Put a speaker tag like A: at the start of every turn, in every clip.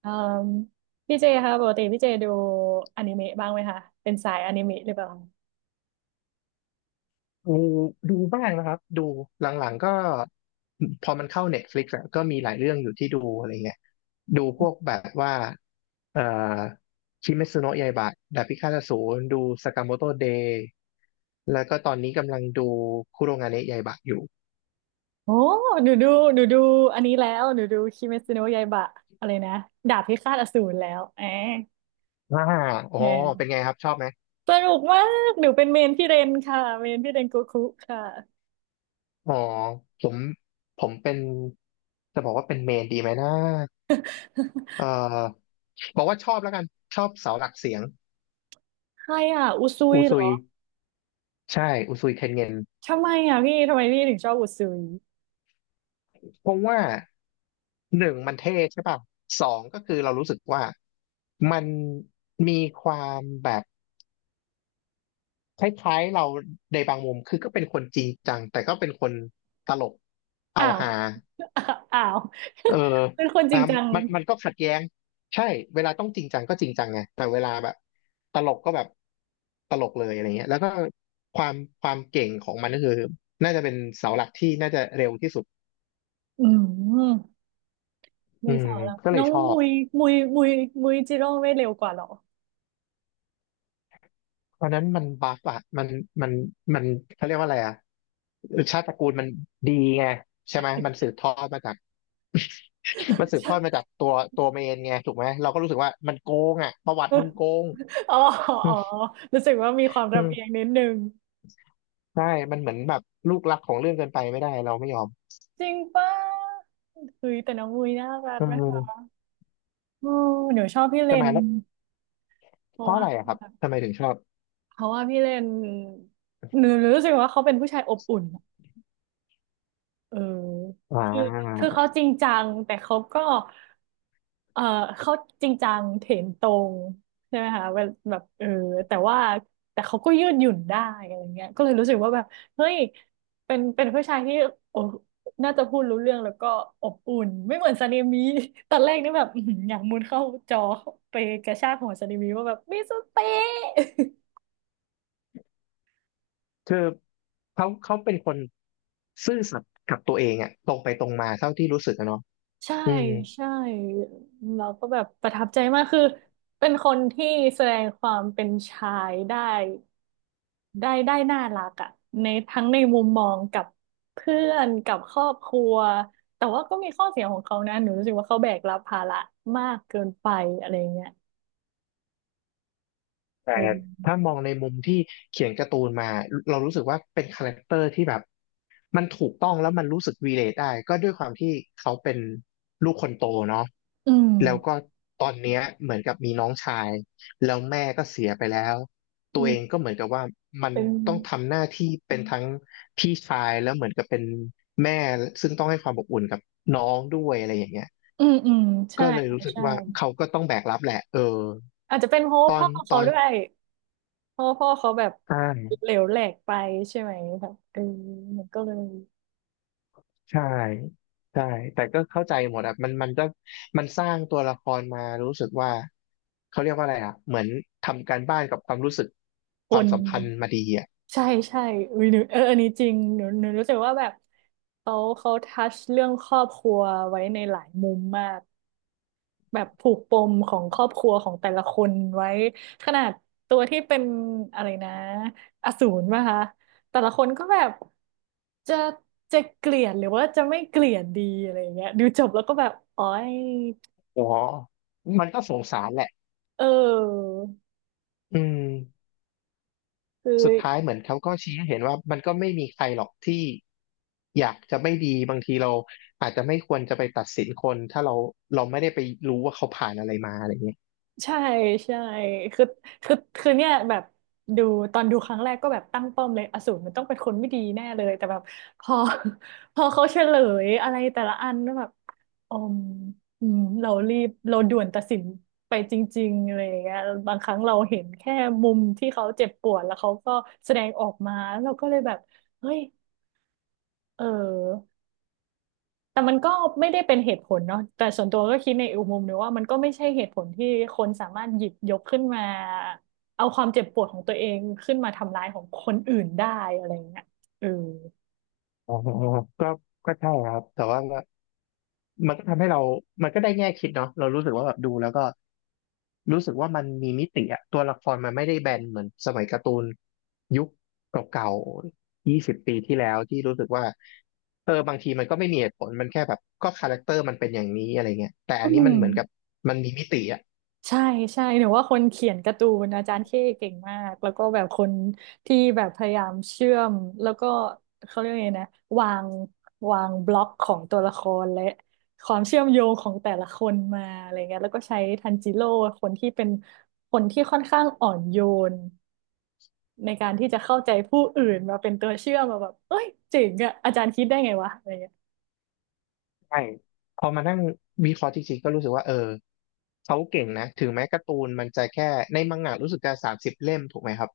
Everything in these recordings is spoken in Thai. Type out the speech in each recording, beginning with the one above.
A: เอ่มพี่เจคะปกติพี่เจดูอนิเมะบ้างไหมคะเป็นสายอนิเมะหรือเปล่า
B: ดูดูบ้างนะครับดูหลังๆก็พอมันเข้า Netflix อะก็มีหลายเรื่องอยู่ที่ดูอะไรเงี้ยดูพวกแบบว่าเอ่อคิเมซุโนะยาอิบะดาบพิฆาตอสูรดูสากาโมโตเดย์แล้วก็ตอนนี้กำลังดูคุโรงาเนะยาอิบะอยู่
A: โอ้หนูดูหนูดูอันนี้แล้วหนูดูคิเมซิโนะยาอิบะอะไรนะดาบพิฆาตอสูรแล้วแอะ
B: อ่าอ๋อ
A: แอ
B: เป็น
A: ะ
B: ไงครับชอบไหม
A: สนุกมากหนูเป็นเมนพี่เรนค่ะเมนพี่เรนโกคุค่ะ
B: อ๋อผมผมเป็นจะบอกว่าเป็นเมนดีไหมนะเอ่อบอกว่าชอบแล้วกันชอบเสาหลักเสียง
A: ใครอ่ะอุซุย
B: อู
A: เหร
B: ซุ
A: อ
B: ยใช่อุซุยเทนเงิน
A: ทำไมอ่ะพี่ทำไมพี่ถึงชอบอุซุย
B: เพราะว่าหนึ่งมันเท่ใช่ป่ะสองก็คือเรารู้สึกว่ามันมีความแบบคล้ายๆเราในบางมุมคือก็เป็นคนจริงจังแต่ก็เป็นคนตลกเอา
A: อ้าว
B: ฮา
A: อ้าว
B: เออ
A: เป็นคนจ
B: อ่ะ
A: ริงจัง
B: มันก็ขัดแย้งใช่เวลาต้องจริงจังก็จริงจังไงแต่เวลาแบบตลกก็แบบตลกเลยอะไรเงี้ยแล้วก็ความความเก่งของมันก็คือน่าจะเป็นเสาหลักที่น่าจะเร็วที่สุด
A: อืม
B: อื
A: มีส
B: ม
A: องแล้ว
B: ก็เล
A: น้
B: ย
A: อง
B: ชอ
A: มุ
B: บ
A: ยมุยมุยจิโร่ไม่เร็วกว่าเหรอ
B: เพราะนั้นมันบัฟอะมันมันเขาเรียกว่าอะไรอะชาติตระกูลมันดีไงใช่ไหมมันสืบทอดมาจากมันสืบทอดมาจาก ตัวตัวเมนไงถูกไหมเราก็รู้สึกว่ามันโกงอะประวัติมึงโกง
A: อ๋อ
B: อื
A: อ๋อ
B: ม
A: รู้สึกว่ามีความ
B: อื
A: ลำเอียง
B: ม
A: นิดนึง
B: ใช่มันเหมือนแบบลูกรักของเรื่องเกินไปไม่ได้เราไม่ยอม
A: จริงป่ะคือแต่น้องมุยน่ารัก
B: อื
A: นะคะ
B: ม
A: โอ้หนูชอบพี่เล
B: ทำไหม
A: น
B: แล้ว
A: เพ
B: เพ
A: ราะ
B: ราะอะ
A: ว่า
B: ไรอะครับทำไมถึงชอบ
A: เพราะว่าพี่เลนหนูรู้สึกว่าเขาเป็นผู้ชายอบอุ่น เออ
B: อ่
A: คือคื
B: า
A: อเขาจริงจัง แต่เขาก็เออเขาจริงจังเถนตรงใช่ไหมคะเวลแบบเออแต่ว่า แต่เขาก็ยืดหยุ่นได้อะไรเงี้ยก็เลยรู้สึกว่าแบบ เฮ้ย เป็นผู้ชายที่โอ้น่าจะพูดรู้เรื่องแล้วก็อบอุ่น ไม่เหมือนซาเนมิ ตอนแรกนี่แบบอื้อหืออยากมุดเข้าจอไปกระชากหัวซาเนมิว่าแบบมิสเตอร์เตะ
B: คือเขาเขาเป็นคนซื่อสัตย์กับตัวเองอะตรงไปตรงมาเท่าที่รู้สึกอะเนาะ
A: ใช่
B: อืม
A: ใช่เราก็แบบประทับใจมากคือเป็นคนที่แสดงความเป็นชายได้ได้น่ารักอะในทั้งในมุมมองกับเพื่อนกับครอบครัวแต่ว่าก็มีข้อเสียของเขานะหนูรู้สึกว่าเขาแบกรับภาระมากเกินไปอะไรเงี้ย
B: แต่
A: เออ
B: ถ้ามองในมุมที่เขียนการ์ตูนมา เรารู้สึกว่าเป็นคาแรคเตอร์ที่แบบมันถูกต้องแล้วมันรู้สึกวีเลทได้ ก็ด้วยความที่เขาเป็นลูกคนโตเนาะ
A: อืม
B: แล้วก็ตอนเนี้ยเหมือนกับมีน้องชาย แล้วแม่ก็เสียไปแล้ว
A: อื
B: ตัวเอ
A: ม
B: งก็เหมือนกับว่ามัน
A: เป็น
B: ต้องทำหน้าที่เป็นทั้งพี่ชายแล้วเหมือนกับเป็นแม่ ซึ่งต้องให้ความอบอุ่นกับน้องด้วยอะไรอย่างเงี้ย
A: อืมอืมใช่
B: ก็เลย
A: ค่ะ
B: รู้สึก
A: ใช่
B: ว่าเขาก็ต้องแบกรับแหละเออ
A: อาจจะเป็นเพราะ
B: ต
A: ว่า
B: อ
A: พ่อ
B: นต
A: เขา
B: อน
A: ด้วยเพราะว่าพ่อเขาแบบ
B: ใช่
A: เหลวแหลกไปใช่ไหมแบบเออมันก็เลย
B: ใช่ใช่แต่ก็เข้าใจหมดอ่ะมันก็มันสร้างตัวละครมารู้สึกว่าเขาเรียกว่าอะไรอ่ะเหมือนทำการบ้านกับความรู้สึกค
A: ค
B: วาม
A: น
B: สัมพันธ์มาดีอ่ะ
A: ใช่ใช่อุ้ยหนูเอออันนี้จริงหนูหนูรู้สึกว่าแบบเขาทัชเรื่องครอบครัวไว้ในหลายมุมมากแบบผูกปมของครอบครัวของแต่ละคนไว้ขนาดตัวที่เป็นอะไรนะอสูรป่ะคะแต่ละคนก็แบบจะจะเกลียดหรือว่าจะไม่เกลียดดีอะไรอย่างเงี้ยดูจบแล้วก็แบบอ๋อย
B: อ๋อมันก็สงสารแหละ
A: เออ
B: อืม
A: คือ
B: สุดท้ายเหมือนเขาก็ชี้ให้เห็นว่ามันก็ไม่มีใครหรอกที่อยากจะไม่ดีบางทีเราอาจจะไม่ควรจะไปตัดสินคนถ้าเราเราไม่ได้ไปรู้ว่าเขาผ่านอะไรมาอะไรเงี้ย
A: ใช่ใช่คือคือเนี่ยแบบดูตอนดูครั้งแรกก็แบบตั้งป้อมเลยอสูรมันต้องเป็นคนไม่ดีแน่เลยแต่แบบพอ พอเขาเฉลยอะไรแต่ละอันก็แบบอืมอืมเรารีบเราด่วนตัดสินไปจริงๆอะไรอย่างเงี้ยบางครั้งเราเห็นแค่มุมที่เขาเจ็บปวดแล้วเขาก็แสดงออกมาเราก็เลยแบบเฮ้ยเออ แต่มันก็ไม่ได้เป็นเหตุผลเนาะแต่ส่วนตัวก็คิดในอีกมุมหนึงว่ามันก็ไม่ใช่เหตุผลที่คนสามารถหยิบยกขึ้นมาเอาความเจ็บปวดของตัวเองขึ้นมาทำร้ายของคนอื่นได้อะไรอย่างเงี้ยเออ
B: อ๋อก็ก็ใช่ครับแต่ว่า มันก็ทำให้เรามันก็ได้แง่คิดเนาะเรารู้สึกว่าแบบดูแล้วก็รู้สึกว่ามันมีมิติอะตัวละครมันไม่ได้แบนเหมือนสมัยการ์ตูนยุคเก่าๆ20 ปีที่แล้วที่รู้สึกว่าเออบางทีมันก็ไม่มีเหตุผล มันแค่แบบก็คาแรคเตอร์มันเป็นอย่างนี้อะไรเงี้ยแต่อั
A: อื
B: นนี้มั
A: ม
B: นเหมือนกับมันมีมิติอะ
A: ใช่ใช่หนูว่าคนเขียนการ์ตูนอาจารย์เข้เก่งมากแล้วก็แบบคนที่แบบพยายามเชื่อมแล้วก็เขาเรียกไงนะวางวางบล็อกของตัวละครและความเชื่อมโยงของแต่ละคนมาอะไรเงี้ยแล้วก็ใช้ทันจิโร่คนที่เป็นคนที่ค่อนข้างอ่อนโยนในการที่จะเข้าใจผู้อื่นมาเป็นตัวเชื่อมมาแบบเอ้ยเจ๋งอะอาจารย์คิดได้ไงวะอะไรเงี้ย
B: ใช่พอมานั่งวิเคราะห์จริงๆก็รู้สึกว่าเออเขาเก่งนะถึงแม้การ์ตูนมันจะแค่ในมังงะรู้สึกจะ30 เล่มถูกไหมครับ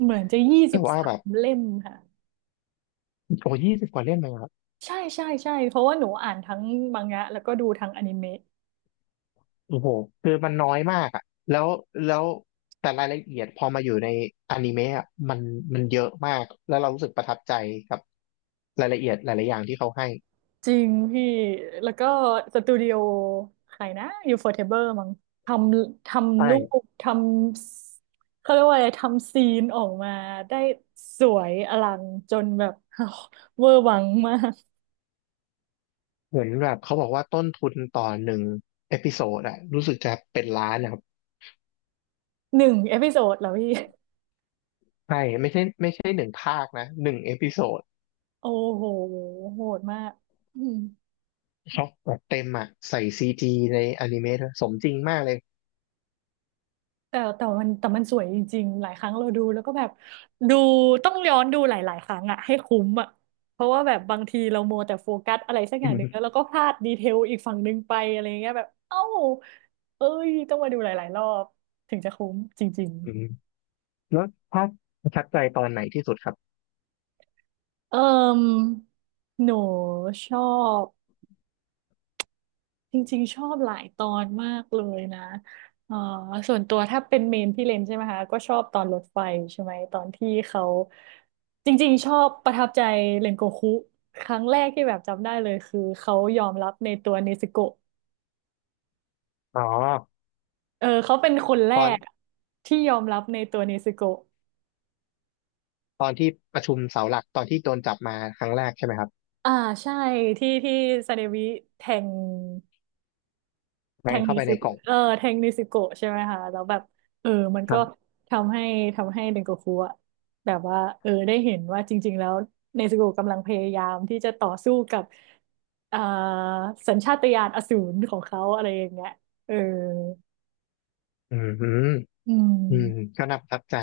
A: เหมือนจะยี่สิ
B: แต่
A: บ
B: ว่า
A: สา
B: แบ
A: ม
B: บ
A: เล่มค่ะ
B: โอ้20 กว่าเล่มเลย
A: ใช่ใช่ใช่เพราะว่าหนูอ่านทั้งมังงะแล้วก็ดูทั้งอนิเมะ
B: โอ้โหคือมันน้อยมากอ่ะแล้วแล้วแต่รายละเอียดพอมาอยู่ในอนิเมะอะมันมันเยอะมากแล้วเรารู้สึกประทับใจกับรายละเอียดหลายๆอย่างที่เขาให้
A: จริงพี่แล้วก็สตูดิโอใครนะอยู่ฟอร์เทเบอร์มั้งททำรู
B: ใช่
A: ปทำเขาเรียกว่าอะไรทำซีนออกมาได้สวยอลังจนแบบ เวอร์วังมาก
B: เหมือนแบบเขาบอกว่าต้นทุนต่อหนึ่งเอพิโซดอะรู้สึกจะเป็นล้านนะครับ
A: หนึ่งเอพิโซดเหรอพี่
B: ใช่ไม่ใช่ไม่ใช่หนึ่งภาคนะหนึ่งเอพิโซด
A: โอ้โหโหดมากอืม
B: ช็อปแบบเต็มอะใส่ซีจีในอนิเมะด้วยสมจริงมากเลย
A: แต่มันสวยจริงๆหลายครั้งเราดูแล้วก็แบบดูต้องย้อนดูหลายๆครั้งอะให้คุ้มอะเพราะว่าแบบบางทีเรามัวแต่โฟกัสอะไรสัก อ
B: อื
A: ย่างหนึ่งแล้ว
B: ม
A: เราก็พลาดดีเทลอีกฝั่งหนึ่งไปอะไรเงี้ยแบบเอ้าเอ้ยต้องมาดูหลายๆรอบถึงจะคุ้มจริง
B: อืมแล้วภาคประทับใจตอนไหนที่สุดครับ
A: ๆเอิ่มหนูชอบ จริงๆชอบหลายตอนมากเลยนะเอ่อส่วนตัวถ้าเป็นเมนพี่เลนใช่ไหมคะก็ชอบตอนรถไฟใช่ไหมตอนที่เขาจริงๆชอบประทับใจเรนโกคุครั้งแรกที่แบบจำได้เลยคือเขายอมรับในตัวเนซึโกะ
B: อ๋อ
A: เออเขาเป็นคนแร
B: ตอน
A: กที่ยอมรับในตัวเนซึโกะ
B: ตอนที่ประชุมเสาหลักตอนที่โดนจับมาครั้งแรกใช่ไหมครับ
A: อ่าใช่ที่ซาเดวิแทง
B: แม
A: แท
B: น
A: งนิ
B: เข้าไป
A: ซิ
B: ในกล่
A: โกะ
B: อง
A: เออแทงนิซิโกะใช่ไหมคะแล้วแบบเออมัน
B: ค
A: ก็
B: รับ
A: ทำให้ทำให้เดนโกคุอะแบบว่าเออได้เห็นว่าจริงๆ แล้วเนซึโกะกำลังพยายามที่จะต่อสู้กับอ่าสัญชาตญาณอสูรของเขาอะไรอย่างเงี้ยเออ
B: อืมอืม
A: อื
B: อืม
A: ม
B: ก็น่าประทับใจ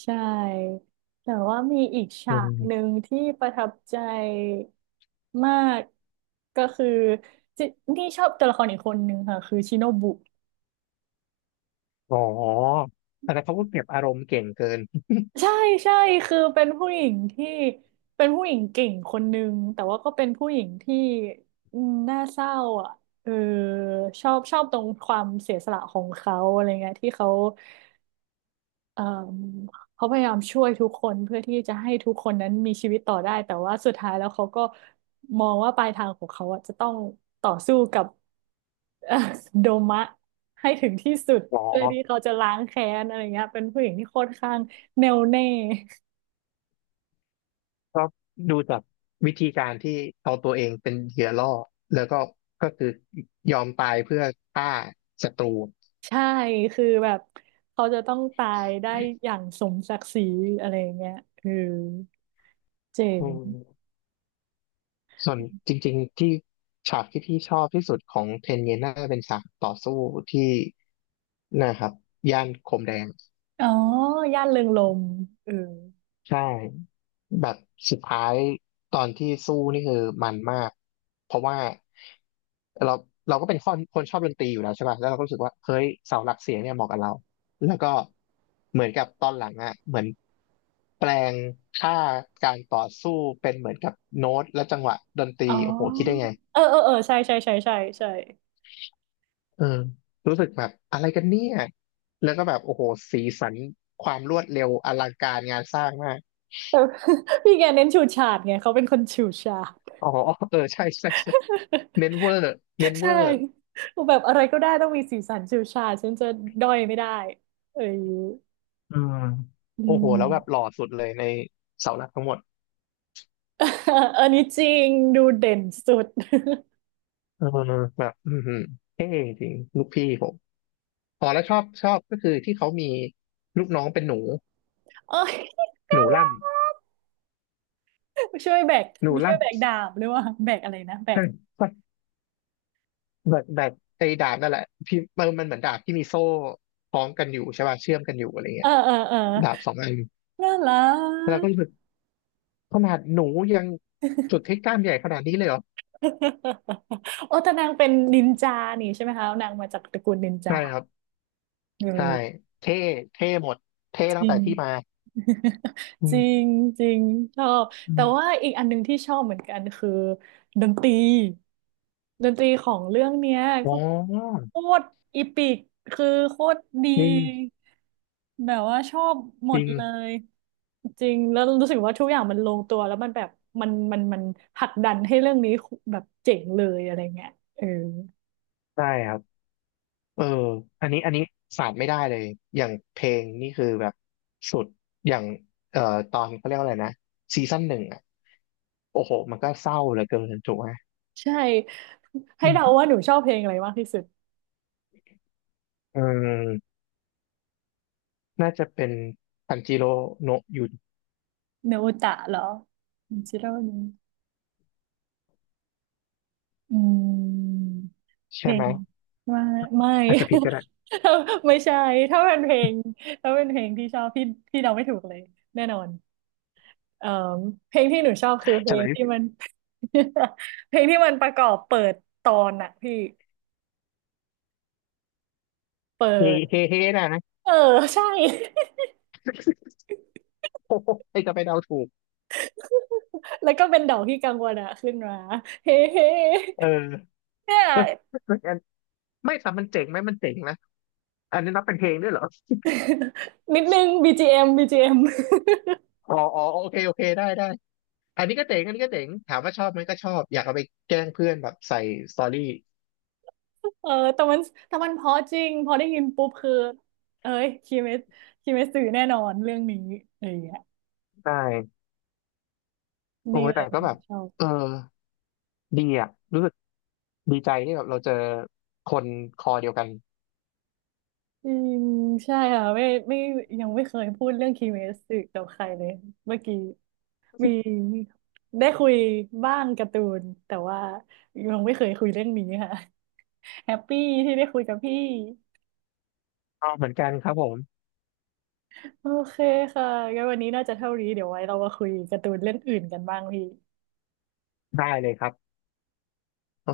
A: ใช่ แต่ว่ามีอีก
B: อื
A: ฉากหนึ่
B: ม
A: งที่ประทับใจมากก็คือจินี่ชอบตัวละครอีกคนหนึ่งค่ะ คือชิโนบุ
B: อ๋อแต่เขาก็เก็บอารมณ์เก่งเกิน
A: ใช่ใช่คือเป็นผู้หญิงที่เป็นผู้หญิงเก่งคนนึงแต่ว่าก็เป็นผู้หญิงที่อืมน่าเศร้าอ่ะเออชอบตรงความเสียสละของเขาอะไรเงี้ยที่เขาเออเขาพยายามช่วยทุกคนเพื่อที่จะให้ทุกคนนั้นมีชีวิตต่อได้แต่ว่าสุดท้ายแล้วเขาก็มองว่าปลายทางของเขาอ่ะจะต้องต่อสู้กับ เอ่อโดมะให้ถึงที่สุด
B: อ๋อ
A: เพื่อที่เขาจะล้างแค้นอะไรเงี้ยเป็นผู้หญิงที่ค่อนข้างแน่วแน่
B: ก็ดูจากวิธีการที่เอาตัวเองเป็นเหยื่อล่อแล้วก็คือยอมตายเพื่อฆ่าศัตรู
A: ใช่คือแบบเขาจะต้องตายได้อย่างสมศักดิ์ศรีอะไรอย่างเงี้ยเออเจ๋
B: อื
A: ง
B: มส่วนจริงๆที่ฉากที่พี่ชอบที่สุดของเทนเยน่าเป็นฉากต่อสู้ที่นะครับย่านโคมแดง
A: อ๋อย่านเริงรมย์เออ
B: ใช่แบบสุดท้ายตอนที่สู้นี่คือมันมากเพราะว่าเราเราก็เป็นคนชอบดนตรีอยู่แล้วใช่ป่ะแล้วเราก็รู้สึกว่าเฮ้ยเสาหลักเสียงเนี่ยเหมาะกับเราแล้วก็เหมือนกับตอนหลังอ่ะเหมือนแปลงค่าการต่อสู้เป็นเหมือนกับโน้ตและจังหวะดนตรี
A: อ๋อ
B: โอ้โหคิดได้ไง
A: เออเออเออใช่ใช่ใช่ใช่ใช่
B: เออรู้สึกแบบอะไรกันเนี่ยแล้วก็แบบโอ้โหสีสันความรวดเร็วอลังการงานสร้างมาก
A: แต่ พี่แกเน้นฉูดฉาดไงเขาเป็นคนฉูดฉาด
B: อ๋อเออใช่ใช่ใช่เมนเวอร์เมน
A: ใช
B: เวอร์
A: ่แบบอะไรก็ได้ต้องมีสีสันฉูดฉาดฉันจะด้อยไม่ได้เออ
B: อืม
A: อื
B: โอ้โห
A: ม
B: แล้วแบบหล่อสุดเลยในเสาหลักทั้งหมด
A: อันนี้จริงดูเด่นสุด
B: เออแบบอือเท่จริง ลูกพี่ผมอ๋อแล้วชอบชอบก็คือที่เขามีลูกน้องเป็นหนู
A: โอ้ย
B: ห
A: น่า
B: นูล่
A: รัก ช่วยแบก
B: ำหนู
A: มี
B: ล่
A: ช่วยแบกดาบหรือว่าแบกอะไรนะแบ
B: ำใช่
A: ก
B: ใช่แบบแบบไอ้ดาบนั่นแหละที่มันมันเหมือนดาบที่มีโซ่คล้องกันอยู่ใช่ป่ะเชื่อมกันอยู่อะไร
A: เอ
B: เงี้
A: อ
B: ย
A: เออเออ
B: ดาบสองอัน
A: น่ารั
B: แล้ว
A: ก
B: ก็รู้สึกขนาดหนูยังสุดที่กล้ามใหญ่ขนาดนี้เลยเหรอ
A: โอ้แต่นางเป็นนินจานี่ใช่ไหมคะนางมาจากตระกูลนินจา
B: ใช่ครับ
A: เ
B: ใช่
A: ออ
B: เท่เท่หมดเท่
A: จ
B: ตั้ง
A: ริ
B: แต่
A: ง
B: ที่มาอื
A: จ
B: ม
A: ริงจริงชอบ
B: อื
A: แต่
B: ม
A: ว่าอีกอันหนึงที่ชอบเหมือนกันคือดนตรีดนตรีของเรื่องเนี้ย
B: อ๋
A: ก็
B: อ
A: โคตรอีปิกคือโคตรดี
B: อื
A: แบบว่าชอบหม
B: จ
A: ด
B: ริง
A: เลยจริงแล้วรู้สึกว่าทุกอย่างมันลงตัวแล้วมันแบบมันผลักดันให้เรื่องนี้แบบเจ๋งเลยอะไรเงี้ยเออ
B: ใช่ครับเอออันนี้ขาดไม่ได้เลยอย่างเพลงนี่คือแบบสุดอย่างเอ่อตอนเขาเรียกว่าอะไรนะซีซั่นหนึ่งอ่ะโอ้โหมันก็เศร้าเหลือเกินถูกไหม
A: ใช่ให้
B: อื
A: เดา
B: ม
A: ว่าหนูชอบเพลงอะไรมากที่สุด
B: เออน่าจะเป็นทันจิโร่โนะยุน
A: เนโอตะเหรอจิโร่ อืมเพ
B: ใช่
A: ล
B: ไหม
A: งไม่ไม่
B: อาจจะ ผิดก็ได้
A: ไม่ใช่ถ้าเป็นเพลงถ้าเป็นเพลงที่ชอบพี่พี่เดาไม่ถูกเลยแน่นอนเอ่อเพลงที่หนูชอบคือเพ
B: เฉ
A: ล
B: ล
A: งที่
B: ย
A: มัน เพลงที่มันประกอบเปิดตอนอะพี่เปิ
B: เฮ
A: ด
B: เฮเฮนะนะ
A: เออใช่
B: โอ้โหใครจะไปเดาถูก
A: แล้วก็เป็นดอกที่กังวลอะขึ้นมา เฮ้เฮ้
B: เออ
A: เนี่ย
B: ไม่แต่มันเจ๋งไหมมันเจ๋งนะอันนี้นับเป็นเพลงด้วยเหรอ
A: นิดนึงบีจีเ BGM
B: อ๋ออ๋อโอเคโอเคได้ได้อันนี้ก็เจ๋งอันนี้ก็เจ๋งถามว่าชอบไหมก็ชอบอยากเอาไปแกล้งเพื่อนแบบใส่สตอรี่
A: เออแต่มันเพราะจริงพอได้ยินปุ๊บคือเอ้ยคิเมสคิเมสสื่อแน่นอนเรื่องนี้อะไรอย่างเงี้ย
B: ได้โอ้
A: นี่
B: ย
A: เล
B: แต่
A: ย
B: ก็แบบ
A: ชอบ
B: เออดีอ่ะรู้สึกดีใจที่แบบเราเจอคนคอเดียวกัน
A: จริงใช่ค่ะไม่ยังไม่เคยพูดเรื่องคิเมสสื่อกับใครเลยเมื่อกี้มีได้คุยบ้างการ์ตูนแต่ว่ายังไม่เคยคุยเรื่องนี้ค่ะแฮปปี้ที่ได้คุยกับพี่
B: อ๋อเหมือนกันครับผม
A: โอเคค่ะงั้นวันนี้น่าจะเท่านี้เดี๋ยวไว้เรามาคุยการ์ตูนเรื่องอื่นกันบ้างพี่
B: ได้เลยครับ